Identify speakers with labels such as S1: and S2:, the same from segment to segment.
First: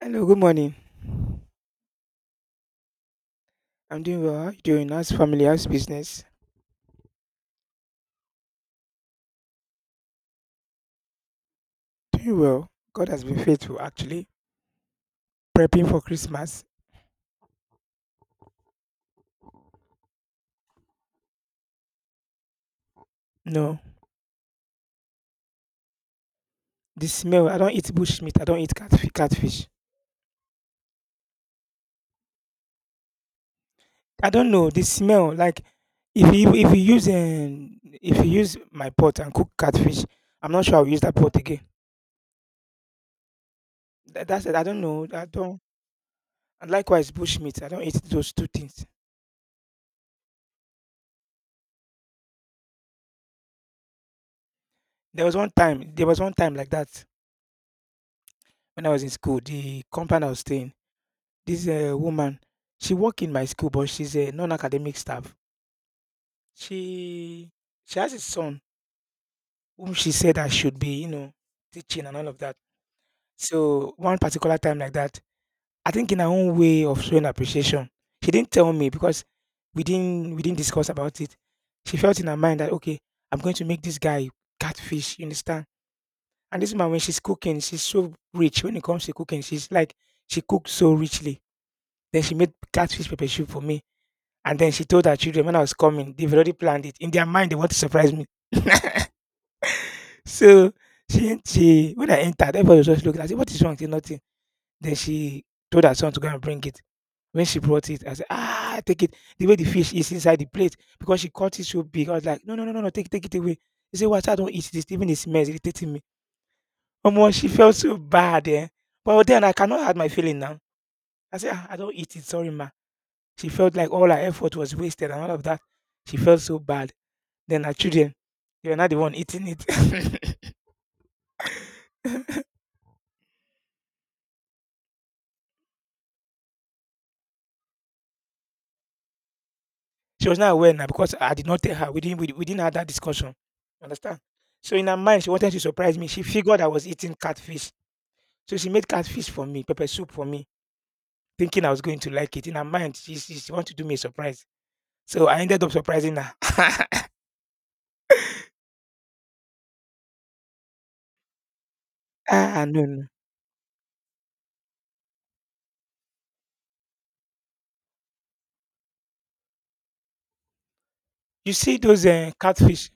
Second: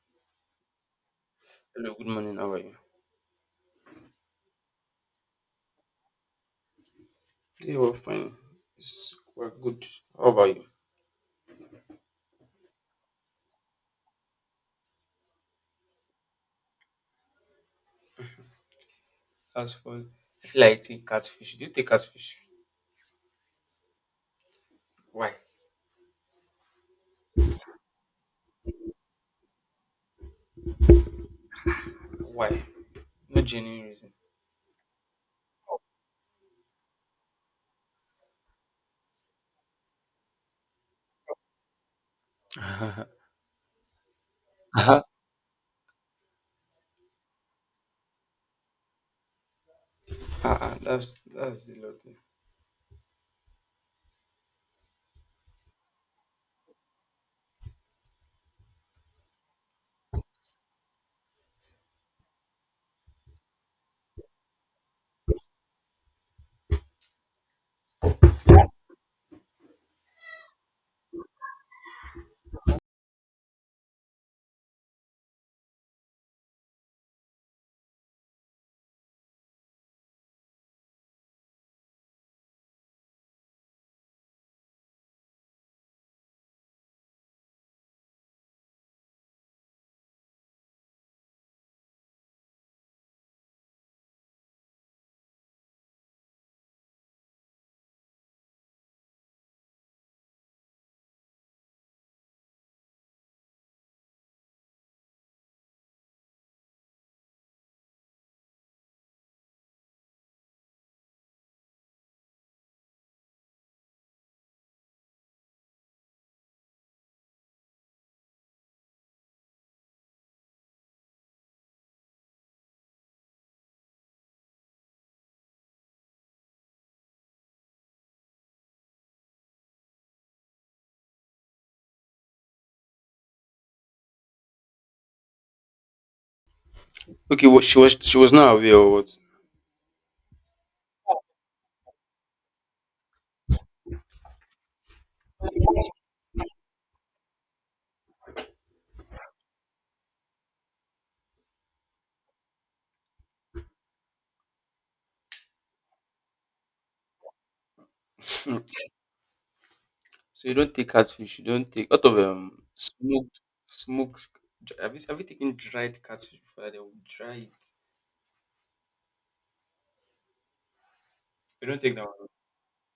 S1: Hello, good morning.
S2: Hello, good morning. How are you?
S1: I'm doing well. How you doing? How's family? How's business?
S2: Yeah, we're fine. We're good. How about you?
S1: Doing well. God has been faithful, actually. Prepping for Christmas.
S2: That's fun. I feel like eating catfish. Do you take catfish?
S1: No,
S2: Why?
S1: the smell. I don't eat bush meat. I don't eat catfish. Catfish.
S2: Why? No genuine reason.
S1: I don't know the smell. Like if you use if you use my pot and cook catfish, I'm not sure I'll use that pot again. That's it. I don't know. I don't. And likewise, bush meat. I don't eat those two things.
S2: Ah, ah, that's a lot.
S1: There was one time. There was one time like that when I was in school. The compound I was staying. This woman, she work in my school, but she's a non-academic staff. She she has a son whom she said I should be, you know, teaching and all of that. So one particular time like that, I think in her own way of showing appreciation, she didn't tell me because we didn't discuss about it. She felt in her mind that, okay, I'm going to make this guy catfish, you understand? And this woman, when she's cooking, she's so rich. When it comes to cooking, she's like she cooks so richly. Then she made catfish pepper soup for me. And then she told her children when I was coming, they've already planned it. In their mind, they want to surprise me. So she when I entered, everybody was just looking. I said, "What is wrong?" She said, "Nothing." Then she told her son to go and bring it. When she brought it, I said, "Ah, take it." The way the fish is inside the plate, because she caught it so big. I was like, "No, no, no, no, no, take it away." He said, "What, I don't eat this, even the smell is irritating me." Omo, she felt so bad, eh? But then I cannot hide my feeling now. I said, "Ah, I don't eat it, sorry, ma." She felt like all her effort was wasted and all of that. She felt so bad. Then her children, they were not the one eating it.
S2: Okay, well, she was not aware or what?
S1: She was not aware now because I did not tell her. We didn't have that discussion. Understand? So in her mind, she wanted to surprise me. She figured I was eating catfish. So she made catfish for me, pepper soup for me, thinking I was going to like it. In her mind, she wanted to do me a surprise. So I ended up surprising her.
S2: Hmm. So you don't take catfish. You don't take out of
S1: Ah, no, no.
S2: smoked smoked. Have you taken dried catfish before? That they will dry it.
S1: You
S2: You
S1: see
S2: don't take
S1: those
S2: that one.
S1: catfish,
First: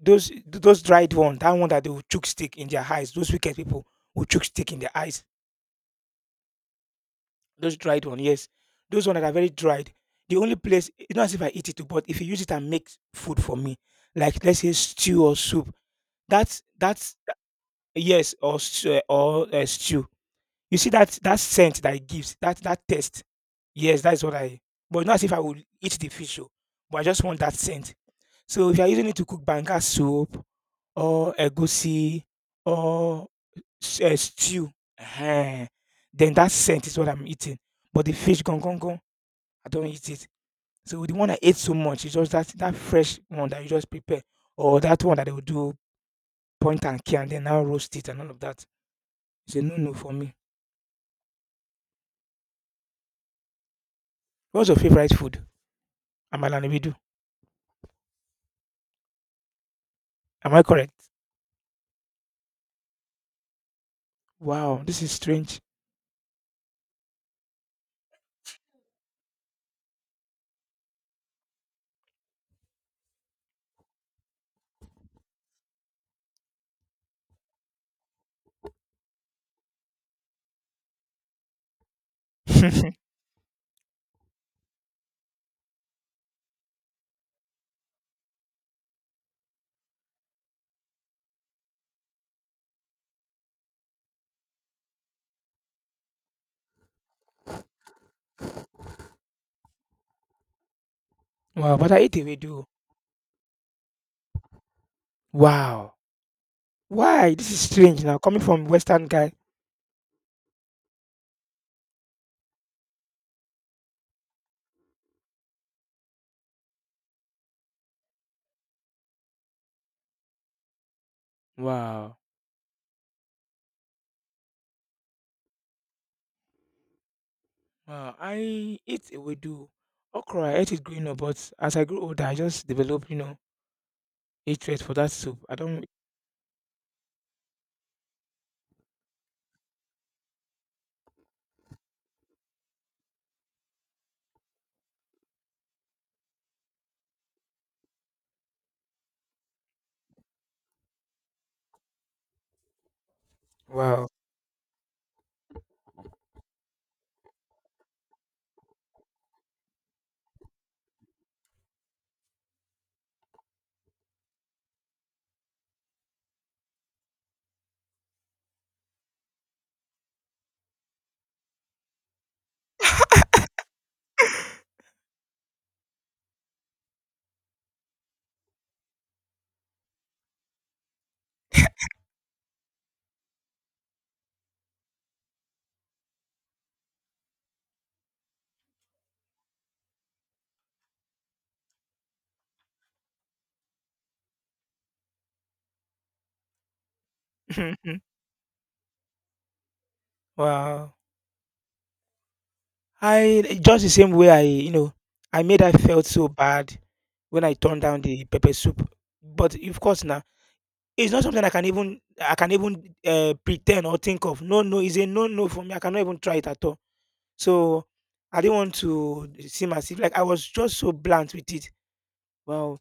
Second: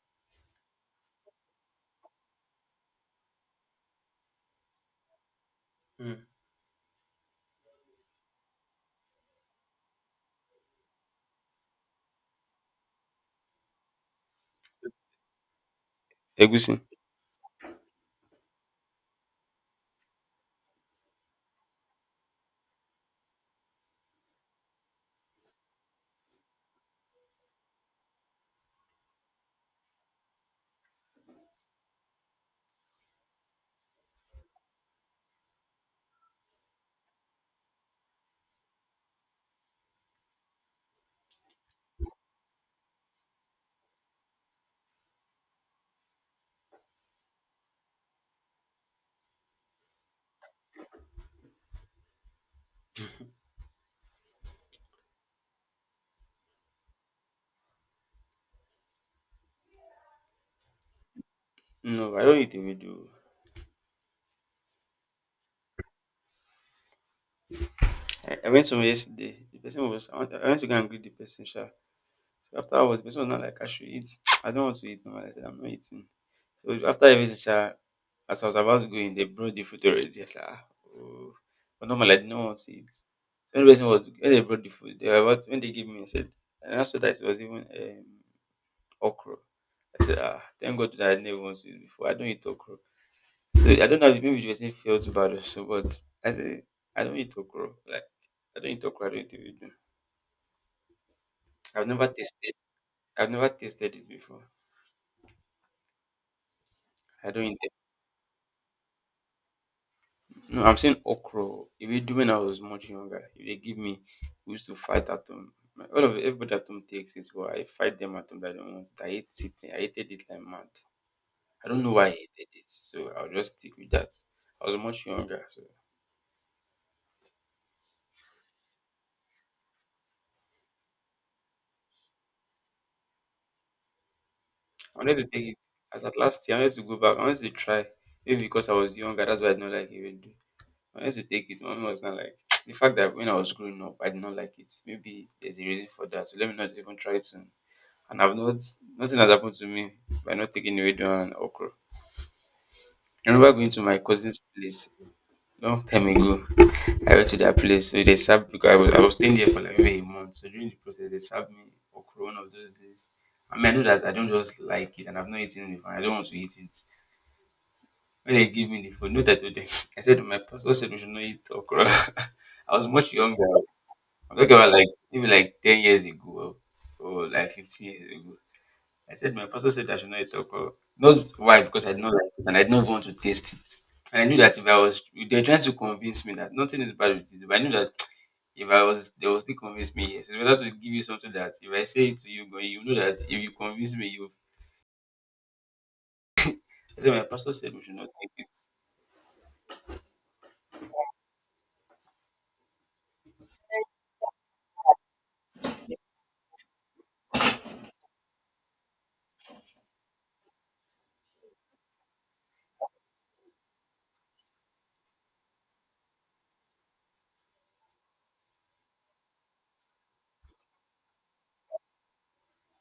S1: those dried one that they will chook stick in their eyes. Those wicked people will chook stick in their eyes.
S2: Mm.
S1: Those dried one, yes. Those one that are very dried. The only place, it's not as if I eat it too, but if you use it and make food for me, like let's say stew or soup, that's
S2: Egusi.
S1: that's that- Yes, or stew, or stew. You see that that scent that it gives, that that taste. Yes, that's what I. But not as if I would eat the fish, oh, but I just want that scent. So if you are using it to cook banga soup or egusi or stew, eh, then that scent is what I'm eating. But the fish gong, I don't eat it. So the one I ate so much is just that that fresh one that you just prepare, or that one that they will do point and kill and then now roast it and all of that. It's a no no for me. What's your favorite food? Amala and ewedu. Am I correct?
S2: No, I don't eat ewedu.
S1: Wow, this is strange.
S2: I went somewhere yesterday. The person was I went to go and greet the person, sha. Afterwards, the person was not like, I should eat. I don't want to eat. No, I said, I'm not eating. So after everything, sha, as I was about to go in, they brought the food already. I said, ah, oh. But normally, I did not want to eat. So when the person was, when they brought the food, they were about, when they gave me, I said, and after that, it was even okra. I said, ah, thank God that I never wanted to eat before. I don't eat okra. So I don't know if maybe the person felt bad or so, but I said, I don't eat okra. Like, I don't eat okra. I don't eat it.
S1: Wow,
S2: I've
S1: but I
S2: never
S1: ate
S2: tasted,
S1: ewedu.
S2: I've never tasted this before.
S1: Wow,
S2: I
S1: why?
S2: don't
S1: This
S2: eat.
S1: is strange now coming from Western guy.
S2: No, I'm saying okra. Ewedu, when I was much younger, if they give me, we used to fight at home. My, all of everybody at home takes it, but I fight them at home that they don't want it. I hate it. I hated it like mad. I don't know why I
S1: Wow,
S2: hated it, so I'll just stick with that. I was much younger, so
S1: wow. I ate ewedu. Okra, I ate it growing up, but as I grew older, I just developed, you know, hatred for
S2: I
S1: that
S2: wanted to take
S1: soup. I
S2: it.
S1: don't.
S2: As at last year, I wanted to go back. I wanted to try. Maybe because I was younger, that's why I don't like ewedu. I wanted to take it. Mommy was not like the fact that when I was growing up, I did not like it. Maybe there's a reason for that. So let me not even try to. And I've not, nothing has happened to me by not taking radon and okra. I remember going to my
S1: Wow.
S2: cousin's place long time ago. I went to their place, so they served because I was staying there for like maybe a month. So during the process, they served me okra one of those days. I mean, I know that I don't just like it, and I've not eaten it before. I don't want to eat it. When they gave me the food, note that told them, I said to my pastor, said we should not eat okra. I was much younger. I'm talking about like maybe like 10 years ago, or like 15 years ago. I said my pastor said I should not eat okra. Not why, because I did not like it and I did not want to taste it. And I knew that if I was, they're trying to convince me that nothing is bad with it, but I knew that if I was they will still convince me, yes. It's better to give you something that if I say it to you, but you know that if you convince me, you. I said my pastor said we should not take it.
S1: Wow. I just the same way I, you know, I made I felt so bad when I turned down the pepper soup. But of course, now it's not something I can even pretend or think of. No, no, it's a no, no for me. I cannot even try it at all. So I didn't want to seem as if like I was just so blunt with it. Well,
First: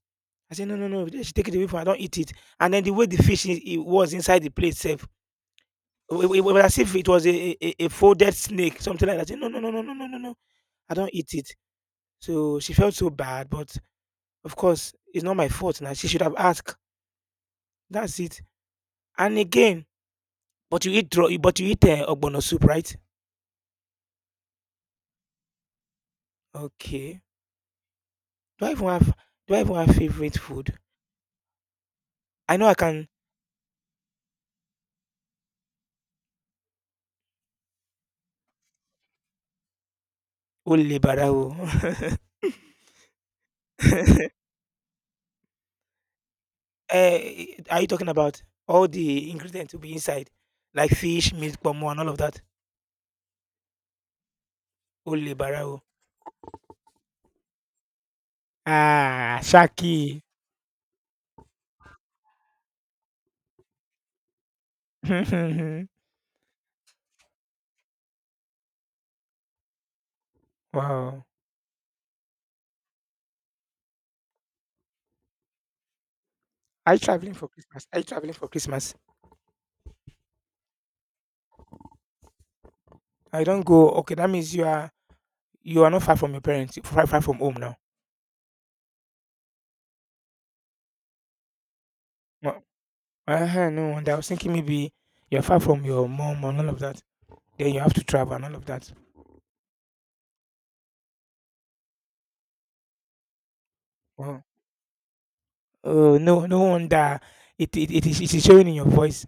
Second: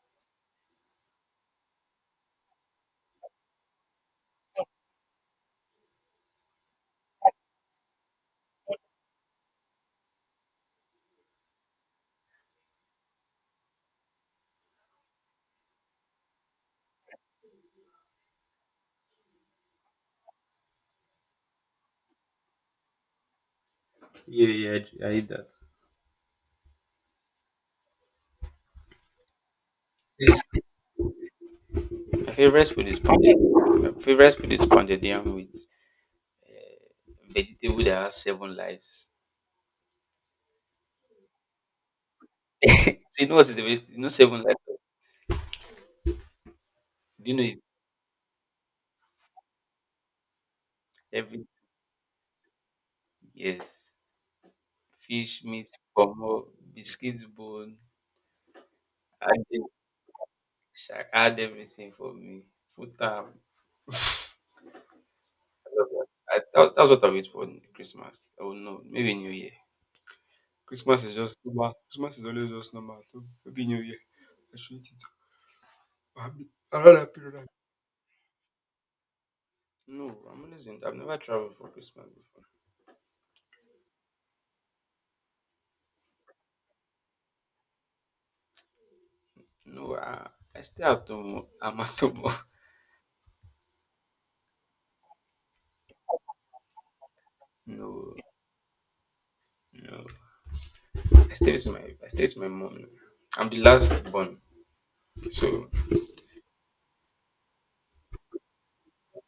S1: I said no, no, no. She take it away from. I don't eat it. And then the way the fish it was inside the plate itself, it was as if it was a folded snake, something like that. I said no, no, no, no, no, no, no, no. I don't eat it. So she felt so bad, but of course, it's not my fault now. She should have asked. That's it. And again, but you eat draw, but you eat ogbono soup, right?
S2: Yeah, yeah, I eat that.
S1: Okay. Do I even have do I even have favorite
S2: Yes.
S1: food?
S2: My
S1: I
S2: favorite
S1: know I
S2: food is
S1: can
S2: pounded. My favorite food is pounded yam with vegetable that has seven lives.
S1: only barao.
S2: So you know what is the you know
S1: uh,
S2: seven lives? Do you know it?
S1: are you talking about all the ingredients to be inside, like fish,
S2: Every
S1: meat, pomo, and all of that?
S2: Yes.
S1: Only
S2: Fish, meat,
S1: barao.
S2: pomo, biscuit bone,
S1: Ah,
S2: add ev-
S1: Shaki.
S2: add everything for me. Futa, all that. That's what I wait for in Christmas. Oh no, maybe New Year. Christmas is
S1: Wow.
S2: just normal. Christmas is always just normal too. Maybe New Year. I should eat it. I'm happy. Around
S1: Are you
S2: that period.
S1: traveling
S2: I'm.
S1: for Christmas? Are you traveling for Christmas?
S2: No, I'm always in. I've never traveled for Christmas before.
S1: I don't go. Okay, that means you are you are not far from your parents, you're far, far from home now.
S2: No, I stay at home. I'm at home.
S1: No, uh-huh, no wonder. I was thinking maybe you're far from your mom and all of that. Then you have to
S2: No,
S1: travel and all of that.
S2: no. I stay with my mom. I'm the last born,
S1: Wow.
S2: so
S1: Oh no, no wonder it is showing in your voice.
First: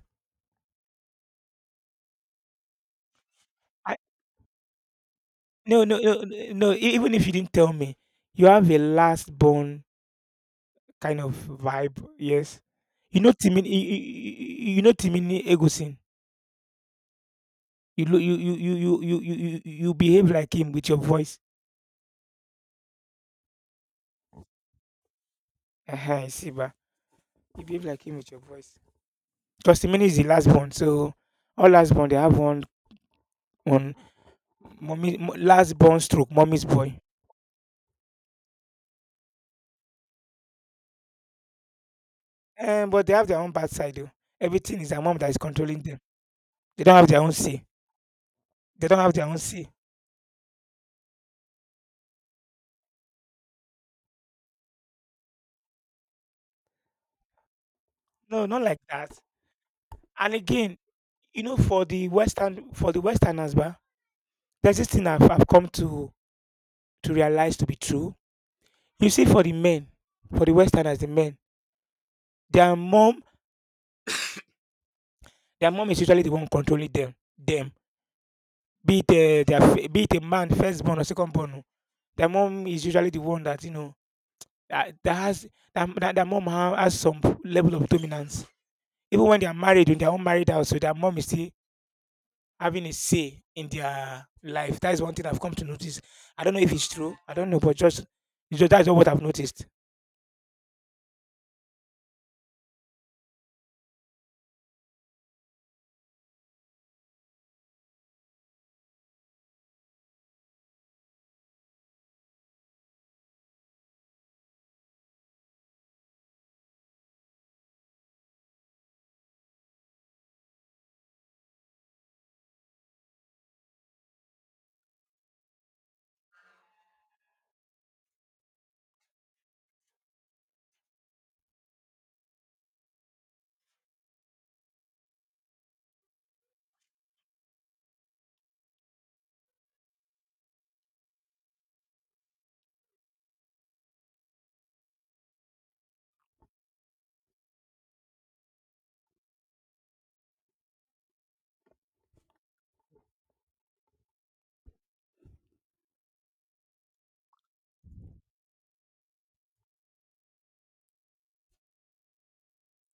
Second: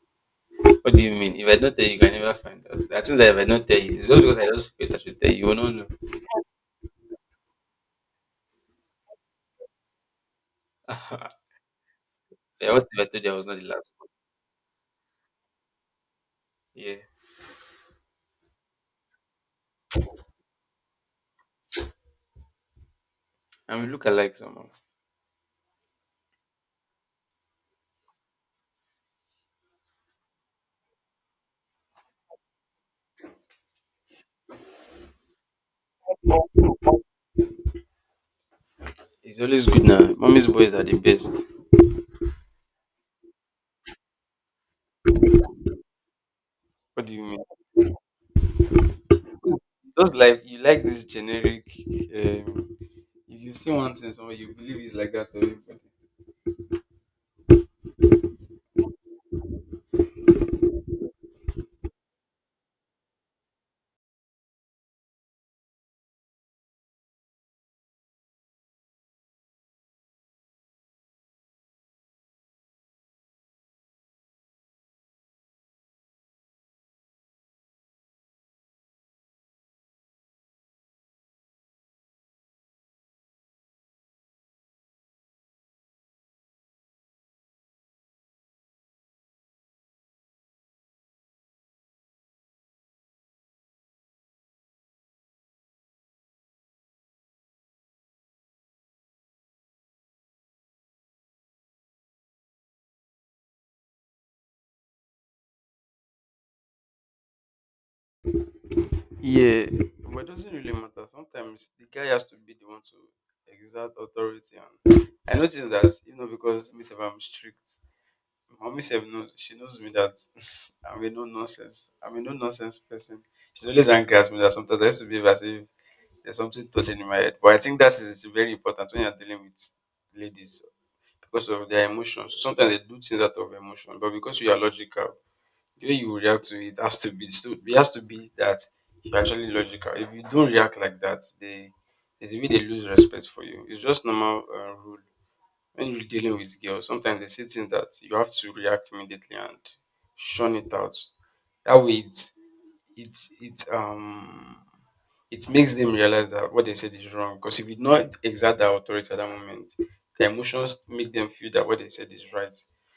S2: what do you mean? If I don't tell you, you can never find out. I think that if I don't tell
S1: I,
S2: you, it's just because I just felt I should tell you. You will not
S1: no,
S2: know.
S1: no, no, no. Even if you didn't tell me, you have a last born kind of vibe. Yes,
S2: Like, what if I
S1: you
S2: told you
S1: know
S2: I was not the
S1: Timini,
S2: last
S1: you know Timini Egosin.
S2: one? Yeah.
S1: You look, you behave like him with your voice.
S2: And we look alike somehow.
S1: Uh-huh, I see, ba. You behave like him with your voice. Osimhen is the last born, so all last born they have one one mommy last born stroke mommy's boy.
S2: It's always good now. Mommy's boys are the best.
S1: But they have their own bad side though. Everything is their mom that is controlling them. They don't
S2: What
S1: have
S2: do
S1: their
S2: you
S1: own
S2: mean?
S1: say. They don't have their own say.
S2: Just like you like this generic. Um, if you see one thing somewhere, you believe it's like that for everybody.
S1: No, not like that. And again, you know, for the Westerners, bah, there's this thing I've come to realize to be true. You see, for the men, for the Westerners, the men, their mom, their mom is usually the one controlling them. Them, be it their be it a man first born or second born, oh, their mom is usually the one that you know that, that has that, that their mom has some level of dominance. Even when they are married, when they are unmarried out, so their mom is still having a say in their life. That is one thing I've come to notice. I don't know if it's true. I don't know, but just, it's just that's what I've noticed.
S2: Yeah, but it doesn't really matter. Sometimes the guy has to be the one to exert authority. And I notice that, you know, because myself, I'm strict. Mommy sef knows, she knows me that I'm a no nonsense. I'm a no nonsense person. She's always angry at me that sometimes I used to behave as if there's something turning in my head. But I think that is very important when you're dealing with ladies because of their emotions. So sometimes they do things out of emotion, but because you are logical, the way you react to it has to be, so it has to be that you're actually logical. If you don't react like that, they, there's a way they lose respect for you. It's just normal rule when you're dealing with girls. Sometimes they say things that you have to react immediately and shun it out. That way, it it um it makes them realize that what they said is wrong. Because if you not exert that authority at that moment, the emotions make them feel that what they said is right.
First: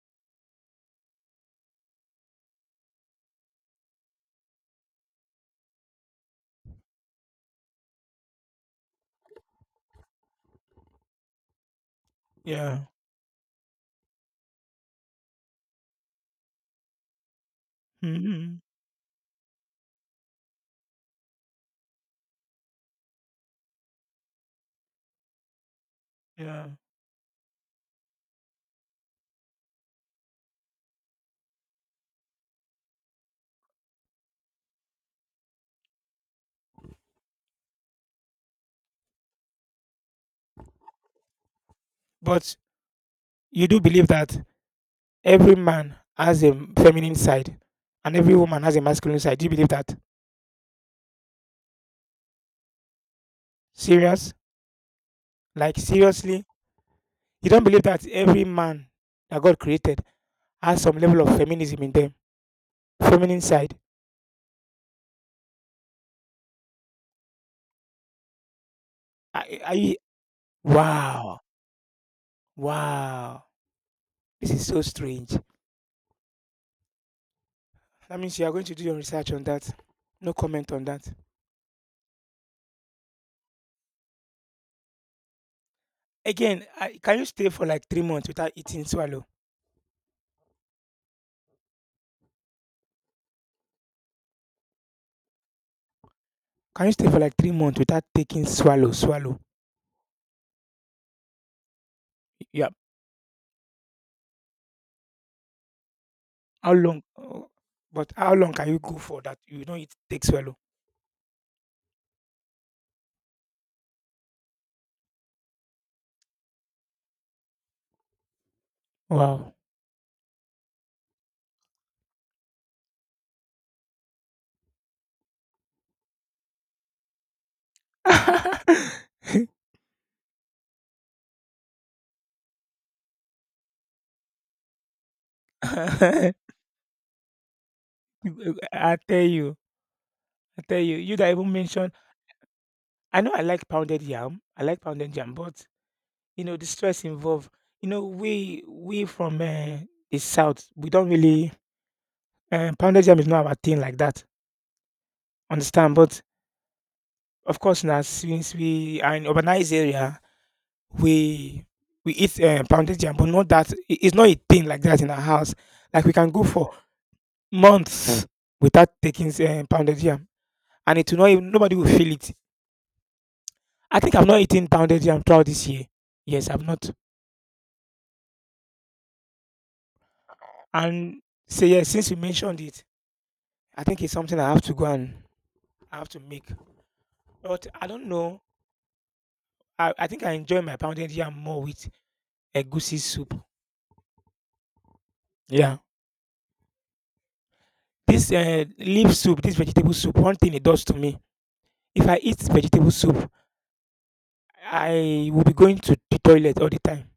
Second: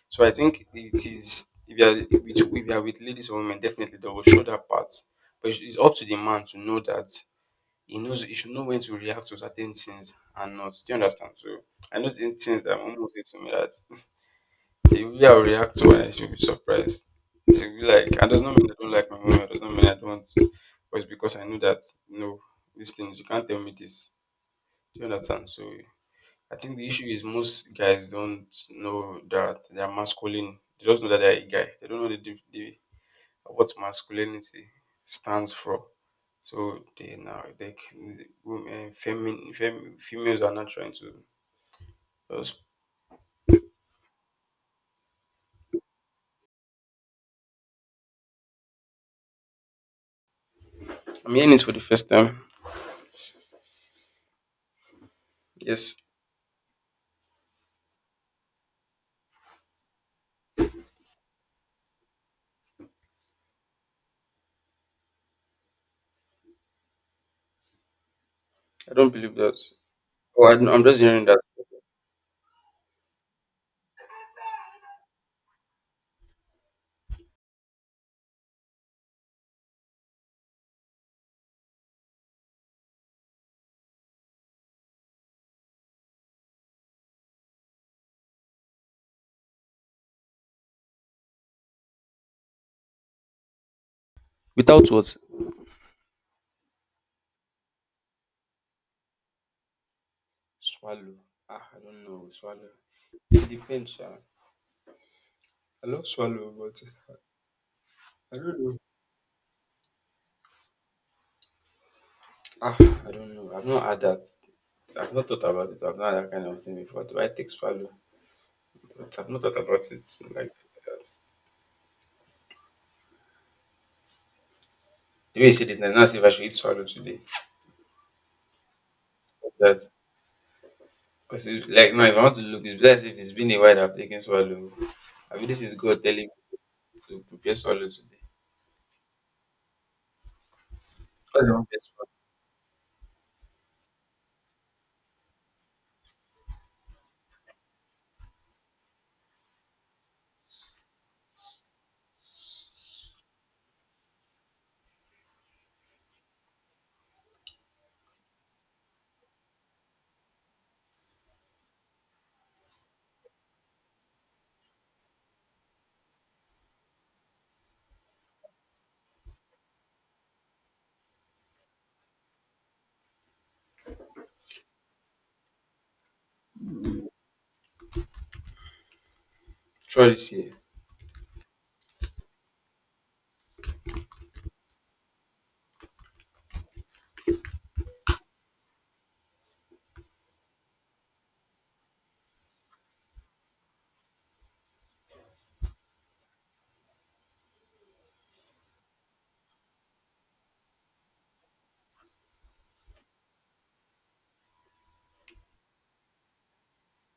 S2: So I think it is, if you are with ladies or women, definitely they will show that part. But it's up to the man to know that he should know when to react to certain things and not. Do you understand? So I know certain things that
S1: Yeah.
S2: my mom will say to me, that the way I'll react to her, she'll be surprised. She'll be like, and does not
S1: Hmm.
S2: mean I don't like my mom, it does not mean I don't, but it's because I know that no, these things you can't tell me this. Do you understand? So I
S1: Yeah.
S2: think the issue is most guys don't know that they are masculine. They just know that they are a guy. They don't know the what masculinity stands for. So they now they can, women, females are not trying to.
S1: But
S2: Just,
S1: you do believe that every man has a feminine side and every woman has a masculine side. Do you believe that?
S2: I'm hearing it for the first time.
S1: Serious? Like
S2: Yes,
S1: seriously? You don't believe that every man that God created has some level of feminism in them. Feminine side.
S2: I don't believe that.
S1: Are you,
S2: Oh, I'm just hearing
S1: wow.
S2: that.
S1: Wow. This is so strange. That means you are going to do your research on that. No comment on that. Again, I, can you stay for like 3 months without eating swallow?
S2: Without what?
S1: Can you stay for like 3 months without taking swallow?
S2: Swallow. Ah, I don't know.
S1: Yeah.
S2: Swallow. It depends, sha. I love swallow,
S1: How
S2: but
S1: long? Oh, but how
S2: I
S1: long
S2: don't
S1: can
S2: know.
S1: you go for that? You don't eat, take swallow.
S2: Ah, I don't know. I've not had that. I've not thought about it. I've not had that kind of thing before. Do I take swallow? But I've not
S1: Wow.
S2: thought about it like that. The way you said it, now, see if I should eat swallow today.
S1: I
S2: That because it, like now if I want to look, it's best if it's been a while I've taken swallow. I mean this is God telling me to prepare swallow today.
S1: tell you, I tell you, you that
S2: What's
S1: even
S2: the one best
S1: mention
S2: one?
S1: I know I like pounded yam. I like pounded yam, but you know the stress involved. You know, we from the south, we don't really pounded yam is not our thing like that. Understand? But of course, now since we are in urbanized area, we we eat pounded yam, but not that it's not a thing like that in our house. Like we can go for months without taking pounded yam, and it will not even, nobody will feel it. I think I've not eaten pounded yam throughout this year. Yes, I've not.
S2: Try this here.
S1: And say yes, since you mentioned it, I think it's something I have to go and I have to make. But I don't know. I think I enjoy my pounded yam more with a goosey soup. Yeah. This leaf soup, this vegetable soup, one thing it does to me. If I eat vegetable soup, I will be going to the toilet all the time.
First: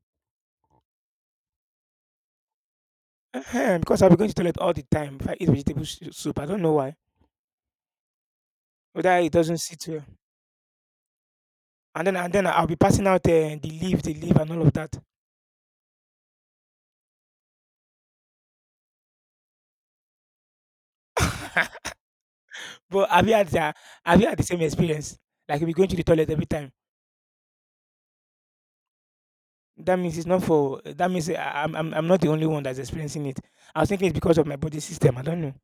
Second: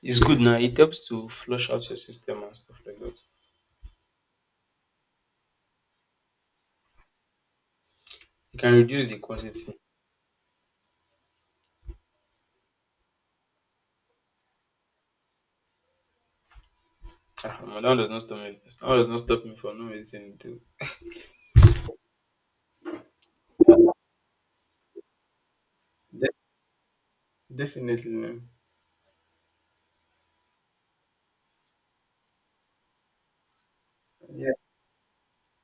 S2: It's good now. It helps to flush out your system and stuff like that.
S1: Ehen, because I'll be going to the toilet all the time if I eat vegetable soup. I don't know why.
S2: It can reduce the
S1: Whether it doesn't
S2: quantity.
S1: sit well. And then I'll be passing out the leaf and all of that.
S2: Ah, man, that one does not stop me. That one does not stop me for no reason.
S1: But have you had the have you had the same experience? Like you'll be going to the toilet
S2: De-
S1: every time.
S2: Definitely no.
S1: That means it's not for that means I'm not the only one that's experiencing it. I was thinking it's because of my
S2: Yes,
S1: body system. I don't know.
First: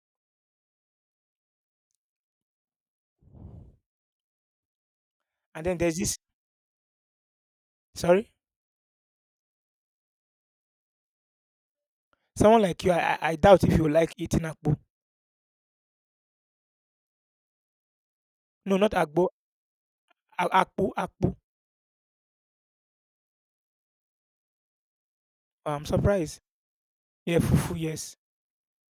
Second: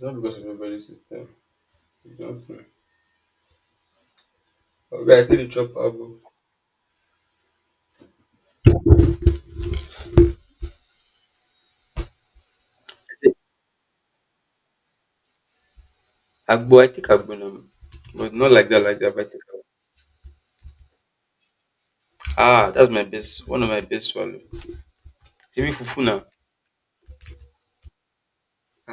S2: not because of your body system. You don't see. Okay, I see the
S1: And
S2: chop
S1: then there's this
S2: agbo.
S1: sorry? Someone like you,
S2: I
S1: I I
S2: say
S1: I doubt if you like eating akpu.
S2: agbo. I take agbo now, but not like
S1: No,
S2: that.
S1: not
S2: Like that,
S1: akpo.
S2: but I take.
S1: Akpu, akpu.
S2: Ah, that's my best, one of my best swallow. Even
S1: I'm
S2: fufu now.
S1: surprised. Yeah, fufu, yes.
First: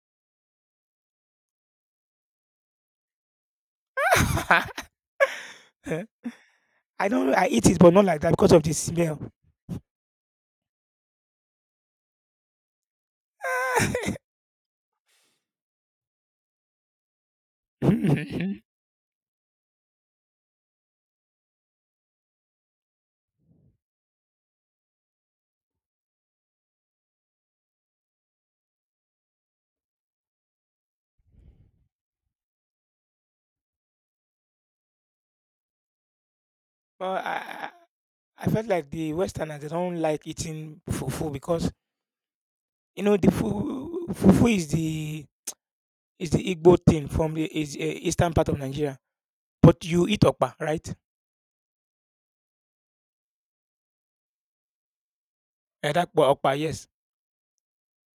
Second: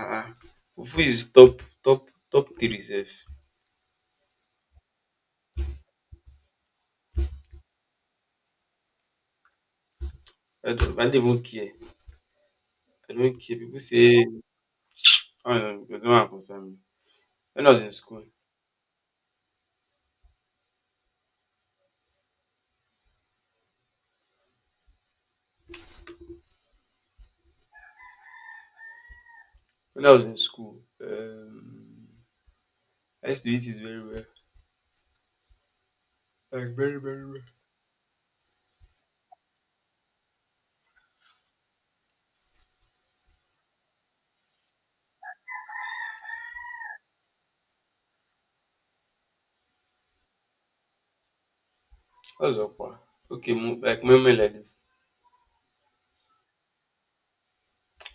S2: Ah ah. Fufu is top top top three sef.
S1: Eh, I eat it but not like that because of the smell.
S2: I don't even care. I don't care. People say I don't know, it don't concern me. When I was in school,
S1: Well,
S2: when I was in school, I used to eat it very well. Like very.
S1: I I I felt like the Westerners they don't like eating fufu because you know, the fu fufu is the Igbo thing from the is, eh, eastern part of Nigeria, but you eat okpa, right?
S2: What's okpa? Okay, mo like moimoi like this.
S1: Eh, that okpa, okpa, yes.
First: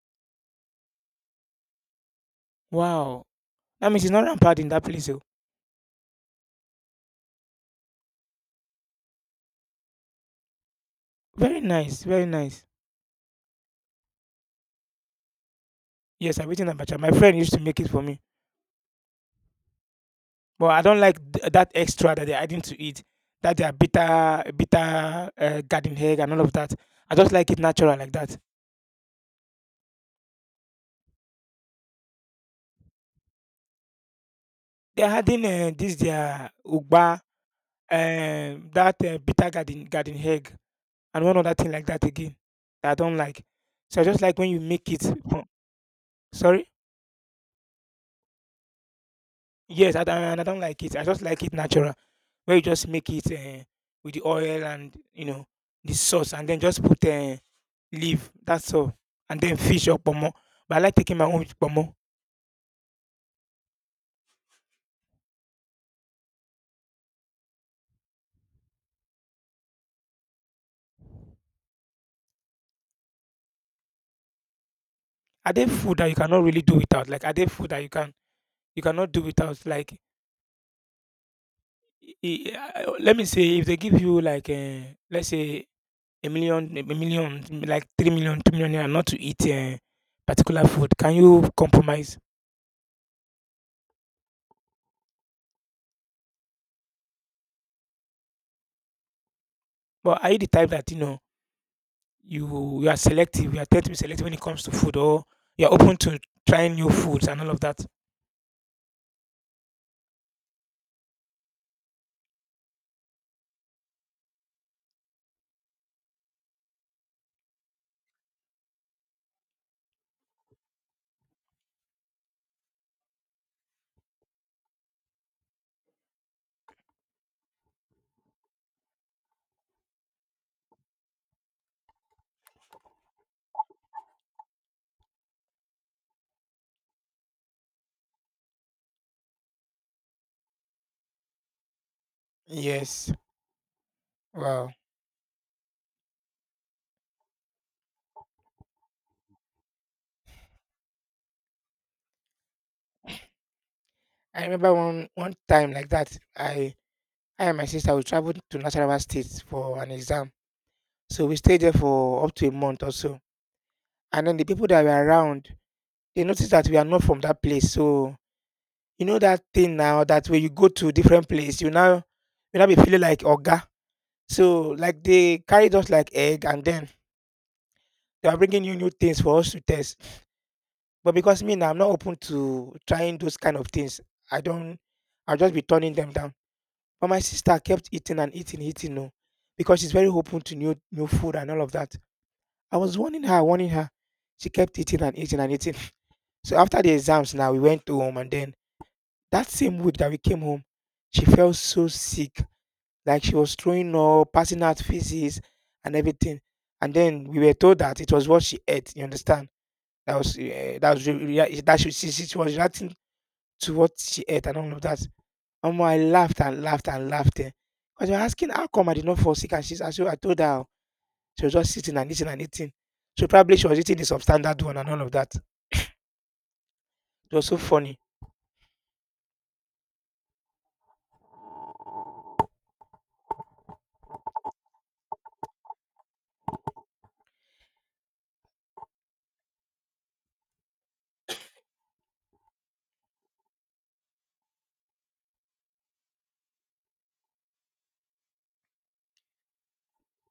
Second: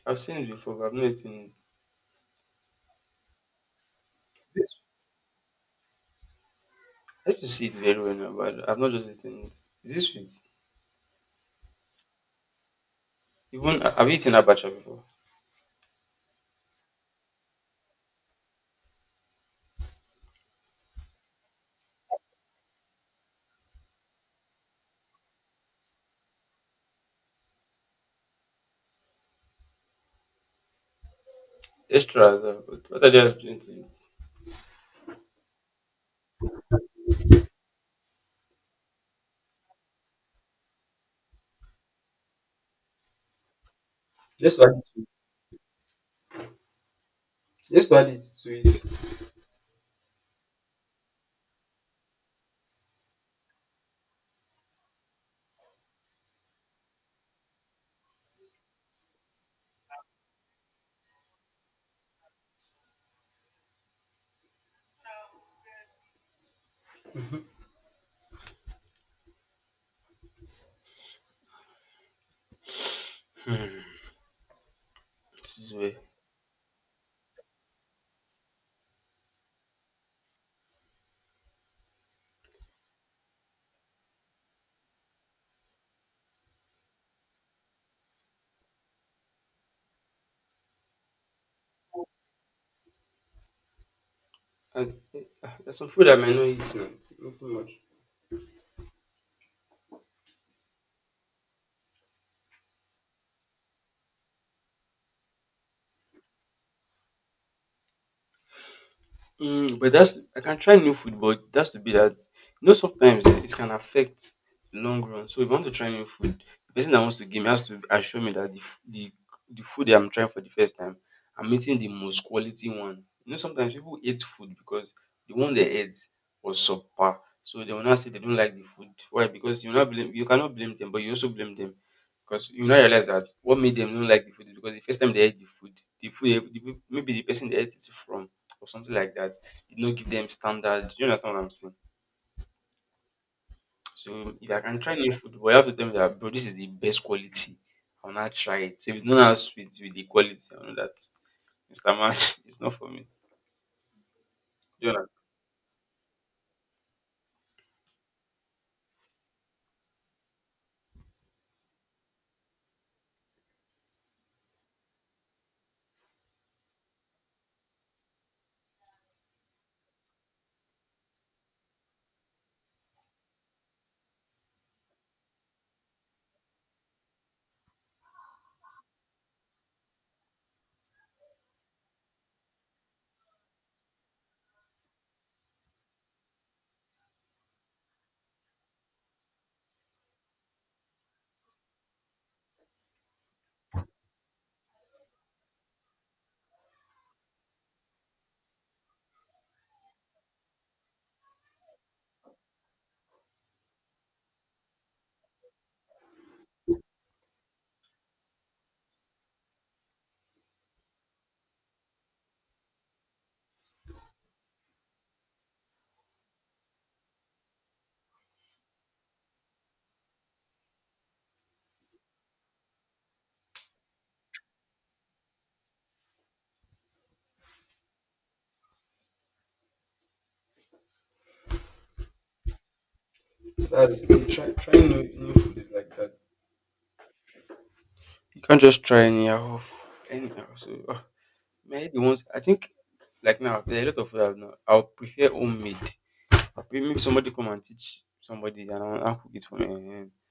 S2: I've seen it before but I've not eaten.
S1: Wow! That means it's not rampant
S2: It
S1: in that
S2: sweet?
S1: place oh.
S2: I used to see it very well now, but I've not just eaten it. Is this sweet?
S1: Very nice, very nice.
S2: Even have you eaten abacha before?
S1: Yes, I've eaten abacha. My friend used to make it for me, but I don't like th that extra that they're adding to it, that they are bitter bitter, eh, garden egg and all of that. I just like it natural like that.
S2: Extra as well, but what are they just doing to it?
S1: They're adding, eh, this their ugba, eh, that, eh, bitter garden garden egg and one other thing like that again that I don't like. So I just like when
S2: Just
S1: you
S2: to add it
S1: make it.
S2: to
S1: con- Sorry.
S2: just to add it to it.
S1: Yes, I don't, and I don't like it. I just like it natural, where you just make it with the oil and you know the sauce, and then just put leaf. That's all, and then fish or pomo. But I like taking my own with pomo. Are
S2: This
S1: there
S2: is where.
S1: food that you cannot really do without? Like are there food that you can you cannot do without? Like let me say if they give you like let's say a million, like 3 million, 2 million. 2 million naira not to eat a particular food, can you compromise?
S2: And, there's some food I might not eat now. Not too much.
S1: But are you the type that you know you are selective? You are tend to be selective when it comes to food, or you are open to trying new foods and all of that?
S2: Mm, but that's I can try new food, but that's to be that you know sometimes it can affect the long run. So if I want to try new food, the person that wants to give me has to assure me that the f- the food that I'm trying for the first time, I'm eating the most quality one. You know, sometimes people eat food because the one they ate was subpar. So they will not say they don't like the food. Why? Because you cannot blame them, but you also blame them. Because you now realize that what made them not like the food is because the first time they ate the food, maybe the person they ate it from or something like that. You know, give them standard. You understand what I'm saying?
S1: Yes.
S2: So if I
S1: Wow.
S2: can try new food, but you have to tell me that bro, this is the best quality. I'll not try it. So if it's not as sweet with the quality, I know that Mr. Man, it's not for me.
S1: I remember
S2: Do you
S1: one
S2: understand?
S1: one time like that. I and my sister we traveled to Nasarawa State for an exam, so we stayed there for up to a month or so. And then the people that were around, they noticed that we are not from that place, so you know that thing now that when you go to different place, you now be feeling like oga. So like they carried us like egg, and then they are bringing you new things for us to test. But because me now, I'm not open to trying those kind of things. I don't. I'll just be turning them down. But my sister kept eating and eating, eating, no, because she's very open to new new food and all of that. I was warning her, warning her. She kept eating and eating and eating. So after the exams now, we went home, and then that same week that we came home, she felt so sick, like she was throwing up, passing out feces and everything. And then we were told that it was what she ate. You understand? That she, she was reacting to what she ate and all of that. And I laughed and laughed and laughed. Eh. Because you're asking how come I did not fall sick, and she's so I told her, "Oh, she was just sitting and eating and eating. So probably she was eating the substandard one and all of that." It was so funny.
S2: That's it. Trying new, new food is like that. You can't just try anyhow. Anyhow, so maybe once I think like now there are a lot of food I've not. I'll prefer homemade. Maybe somebody come and teach somebody and I'll cook it for me. Eh.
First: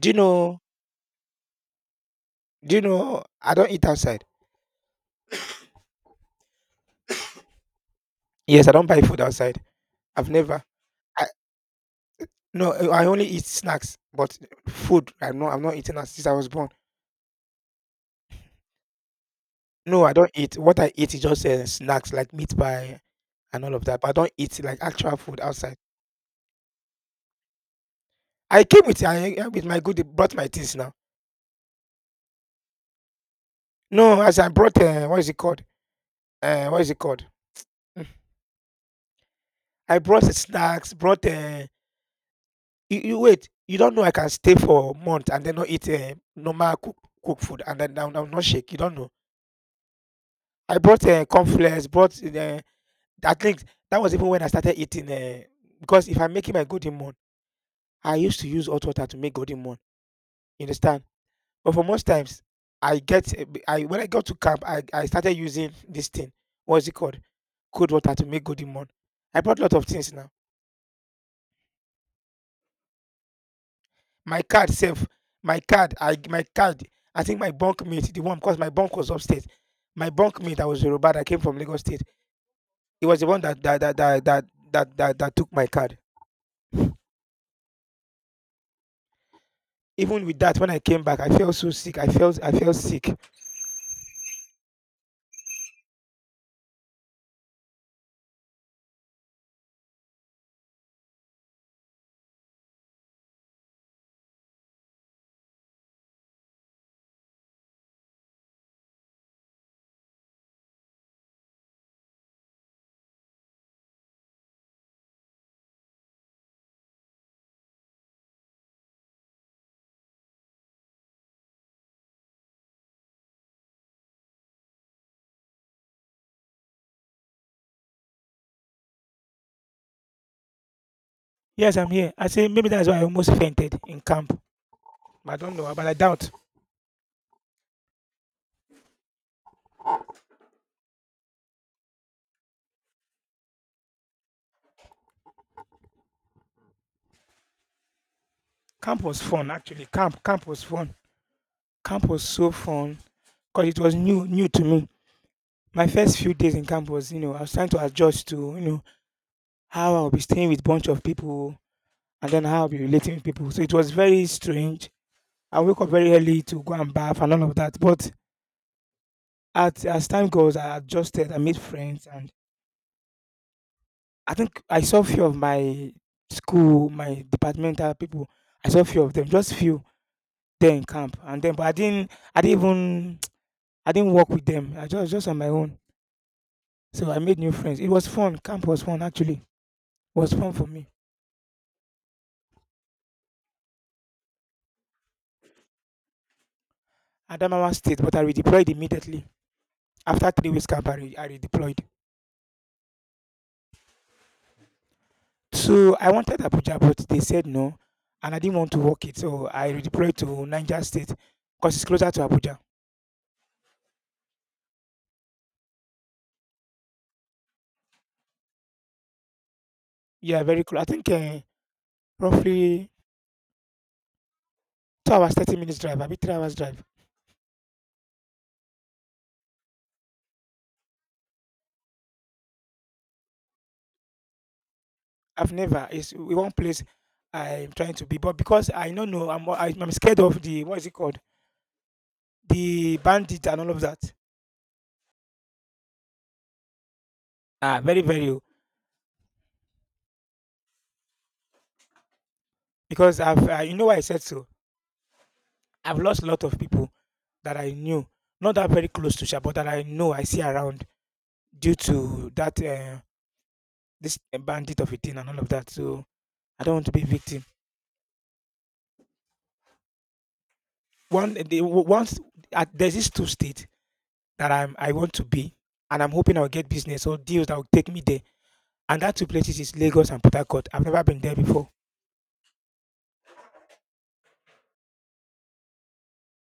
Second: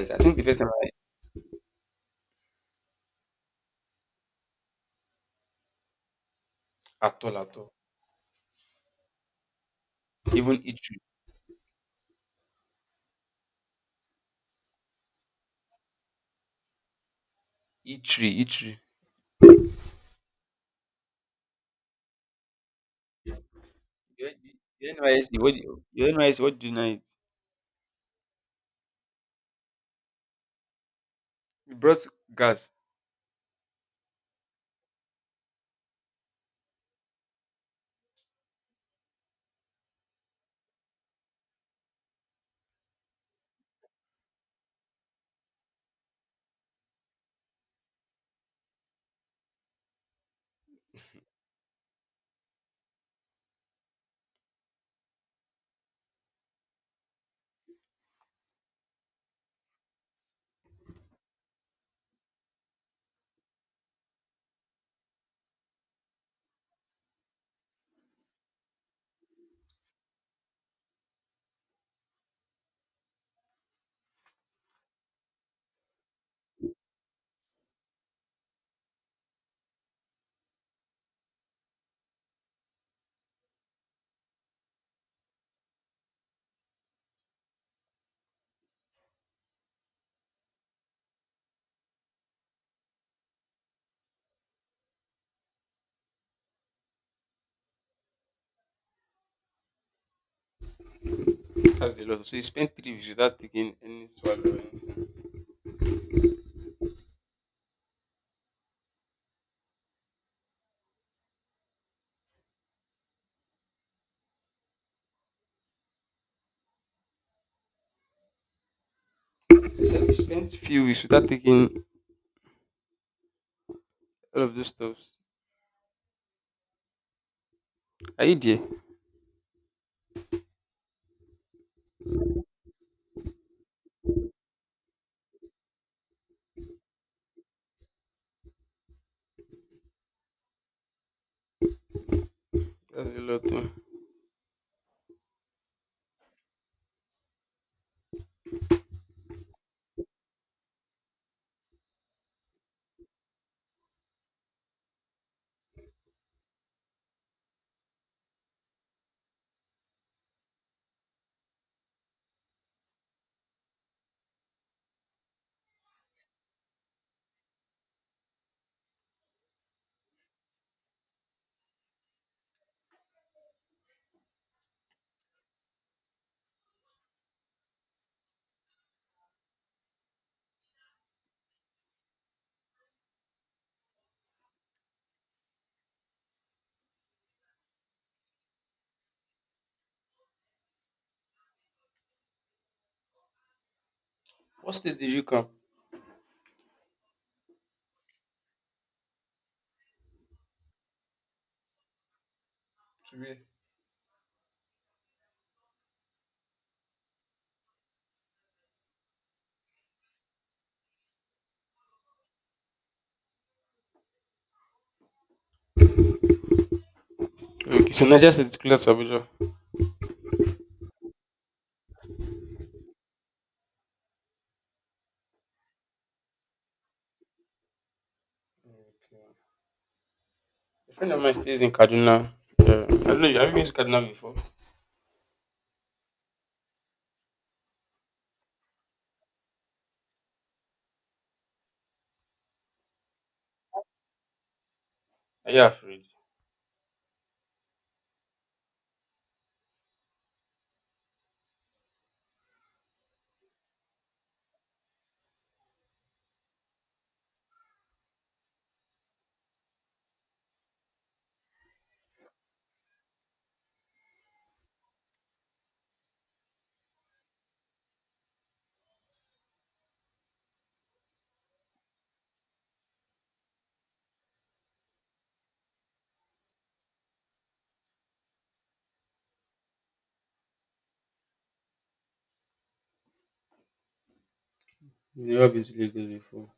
S1: Do you
S2: I think the first
S1: know?
S2: time
S1: Do you know? I don't eat outside.
S2: I, at all
S1: Yes, I don't buy food outside. I've
S2: even
S1: never.
S2: eat
S1: No, I only eat snacks, but food, I'm not eating that since I was born.
S2: Itri, Itri.
S1: No, I don't eat. What I eat is just snacks like meat pie and all of that. But I
S2: Your
S1: don't eat like
S2: your
S1: actual
S2: NYSC,
S1: food outside.
S2: your NYSC, what do you know? It.
S1: I came with with my good. They brought my things now.
S2: You brought gas.
S1: No, as I brought what is it called? What is it called? Mm. I brought the snacks. Brought you, wait. You don't know I can stay for a month and then not eat normal cook, cook food and then I'm not shake. You don't know. I brought cornflakes. Brought I think that was even when I started eating, because if I'm making my golden morn, I used to use hot water to make golden morn. You understand? But for most times, I when I got to camp, I started using this thing. What's it called? Cold water to make golden morn. I brought a lot of things now. My card self, my card. I think my bunk mate, the one because my bunk was upstairs. My bunk mate, I was Yoruba that came from Lagos State. It was the one that took my card. Even with that, when I came back, I felt so sick. I felt sick.
S2: That's a lot. So you spent 3 weeks without taking any swallow, or anything. They said you spent few weeks without taking all of those stuffs. Are you there?
S1: Yes, I'm here. I say maybe that's why I almost fainted in camp. I don't know, but I doubt.
S2: That's a lot, oh.
S1: Camp was fun actually. Camp was fun. Camp was so fun because it was new new to me. My first few days in camp was, you know, I was trying to adjust to, you know, how I'll be staying with bunch of people and then how I'll be relating with people. So it was very strange. I woke up very early to go and bath and all of that. But at, as time goes, I adjusted, I made friends, and I think I saw few of my school, my departmental people. I saw few of them, just few there in camp, and then but I didn't even, I didn't work with them. I just on my own. So I made new friends. It was fun. Camp was fun actually. It was fun for me.
S2: What state did you come?
S1: Adamawa State, but I redeployed immediately after 3 weeks camp. I redeployed.
S2: Where?
S1: So I wanted Abuja, but they said no, and I didn't want to work it. So I redeployed to Niger State because it's closer to Abuja.
S2: Okay, so Niger State is close to Abuja.
S1: Yeah, very close. I think roughly 2 hours, 30 minutes drive, I be 3 hours drive.
S2: A friend of mine stays in Kaduna. Yeah. I don't know. Have you been to Kaduna before?
S1: I've never, it's one place I'm trying to be, but because I don't know, I'm scared of the, what is it called? The bandit and all of that.
S2: Are you afraid?
S1: Ah, very, very. Oh. Because I've, you know why I said so? I've lost a lot of people that I knew, not that very close to Sha, but that I know, I see around due to that, this bandit of a thing and all of that. So I don't want to be victim. One, the, once, at, there's this two state that I want to be, and I'm hoping I'll get business or deals that will take me there. And that two places is Lagos and Port Harcourt. I've never been there before.
S2: You've never been to Lagos before.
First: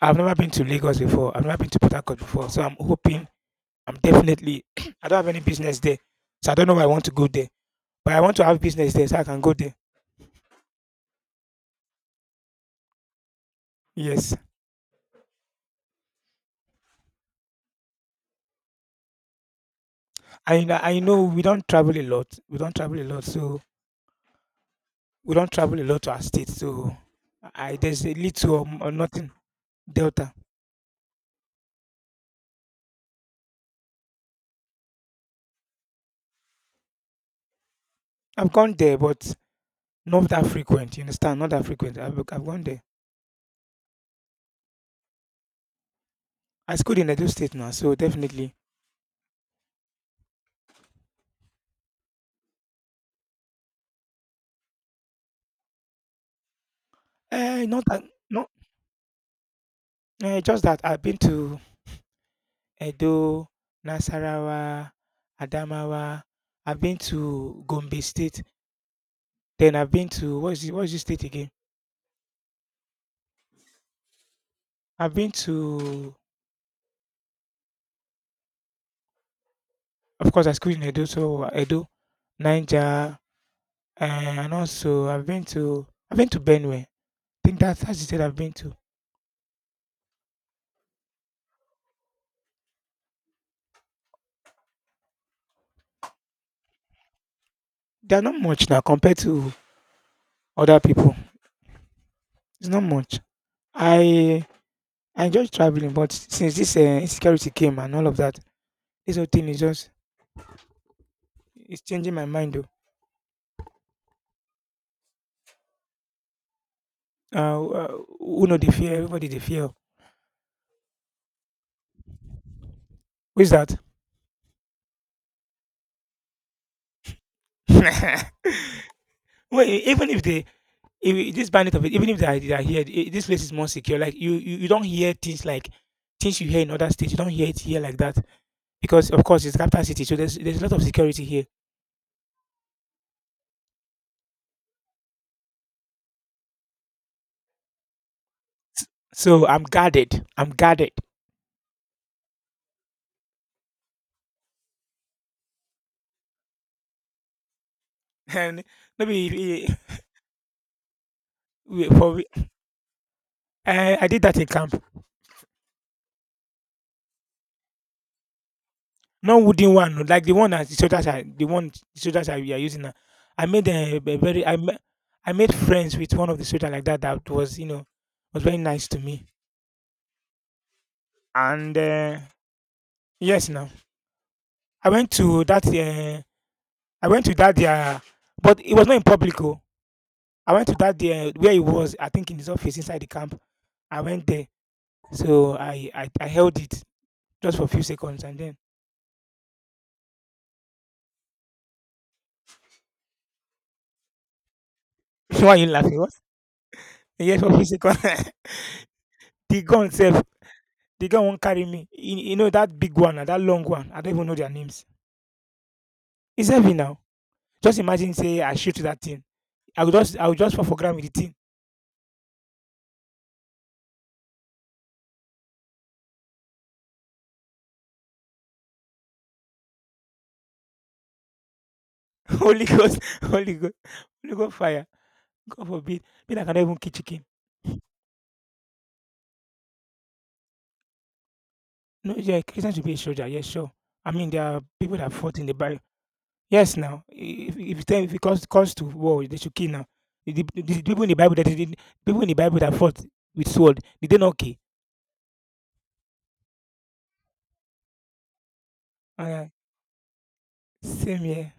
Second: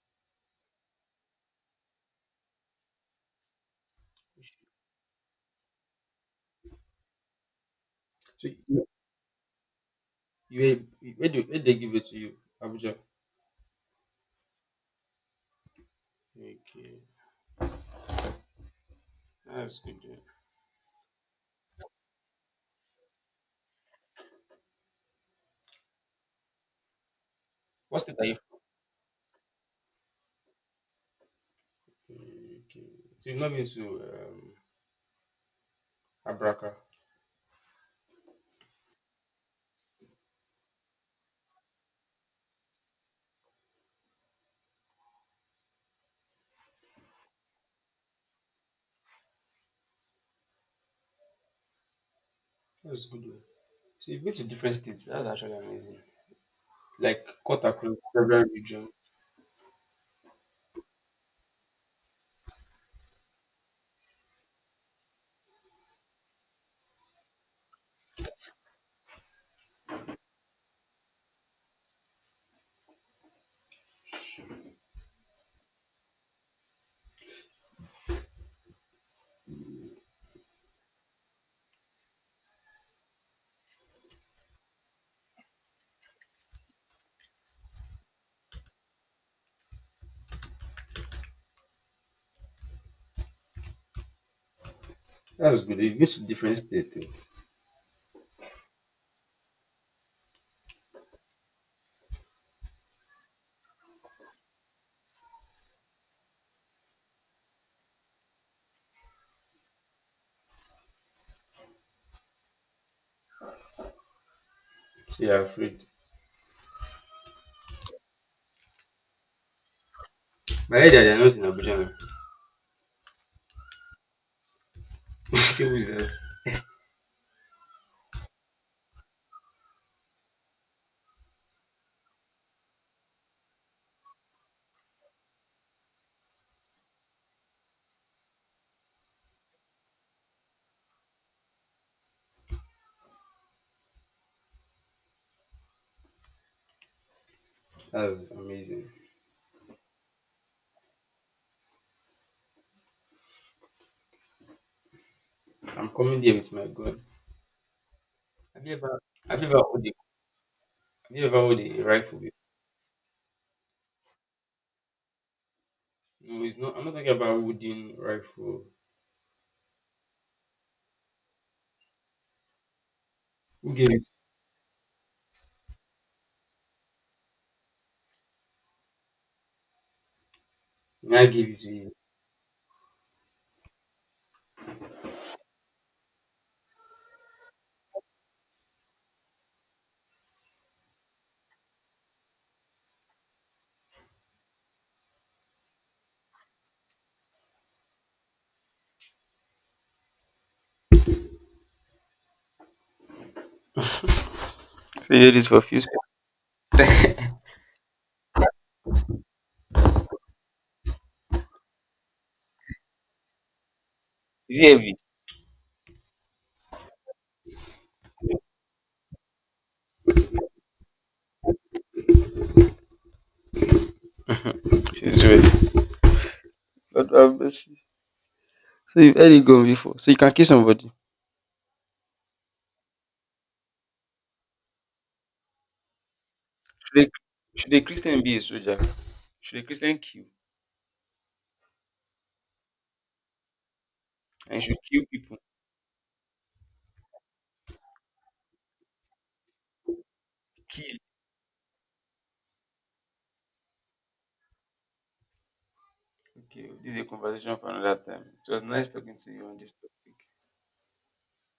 S1: I've never been to Lagos before. I've never been to Port Harcourt before. So I'm hoping I'm definitely I don't have any business there. So I don't know why I want to go there. But I want to
S2: So
S1: have
S2: you,
S1: business there so I can go there.
S2: you where they give it to you? Abuja.
S1: Yes.
S2: Okay, that's good, eh.
S1: And I know we don't travel a lot. We don't travel a lot. So we don't travel a lot to our state. So I
S2: What
S1: there's a
S2: state are you?
S1: little or nothing delta.
S2: Okay. So you've not been to Abraka.
S1: I've gone there, but not that frequent. You understand? Not that frequent. I've gone there. I schooled in Edo State now, so definitely.
S2: That's good one. So you've been to different states. That's actually amazing. Like cut
S1: Eh, not
S2: across
S1: that.
S2: several
S1: Not
S2: regions.
S1: eh, just that I've been to Edo, Nasarawa, Adamawa. I've been to Gombe State. Then I've been to what is it, what is this state again? I've been to, of course, I schooled in Edo, so Edo, Niger, eh, and also I've been to Benue. I think that that's the state I've been to.
S2: That's good. You've been to different states, eh.
S1: They're not much now compared to other people. It's not much. I I enjoy traveling, but since this insecurity came and all of that, this whole thing is just it's changing my mind. Though.
S2: So you're afraid.
S1: Who know the fear? Everybody they fear.
S2: My head they're not in Abuja now.
S1: Who is that?
S2: See who's else.
S1: Well, e- even if they, if e- this bandit of it, even if they are here, this place is more secure. Like you don't hear things like things you hear in other states. You don't hear it here like that because, of course, it's capital city, so there's a lot of security here.
S2: That's amazing.
S1: So I'm guarded. I'm guarded,
S2: I'm coming there with my gun.
S1: and
S2: Have you ever
S1: maybe if,
S2: have you ever hold a, have you ever hold a
S1: we- for
S2: rifle before?
S1: we- I did that in camp.
S2: No, it's not, I'm not talking about wooden rifle.
S1: Not wooden one, no, like the one that the shoulder side, the one shoulder side we are using now. I made
S2: Who gave it?
S1: a very I ma- I made friends with one of the soldier like that that was you know was very nice to me.
S2: I gave it to
S1: And
S2: you.
S1: yes, now I went to that uh, I went to that there, but it was not in public. Oh. I went to that there where he was. I think in his office inside the camp. I went there, so I held it just for a few seconds and then
S2: So say this
S1: why
S2: for
S1: are
S2: a
S1: you
S2: few
S1: laughing?
S2: seconds.
S1: What? Yes, for a few seconds. the gun itself the girl won't carry me. You know that big one, and that long one. I don't even know their
S2: Is it
S1: names.
S2: heavy?
S1: It's heavy now. Just imagine, say I shoot that thing. I would just fall for ground with the thing.
S2: It is heavy. But so you've heard it going before. So you can kill somebody.
S1: Holy Ghost, Holy Ghost, Holy Ghost fire. God forbid. Me, I cannot even kill
S2: Should a,
S1: chicken.
S2: should a Christian be a soldier? Should a Christian kill?
S1: No, yeah, Christians should be a soldier. Yes, sure. I mean, there
S2: And
S1: are
S2: should
S1: people
S2: kill
S1: that
S2: people?
S1: fought in the barrel. Yes, now if it comes to war, they should kill now. The
S2: Kill.
S1: people in the Bible that did people in the Bible that fought with sword, did they not kill?
S2: Okay, this is a conversation for another time. It was nice talking to
S1: Uh,
S2: you on this topic.
S1: same here.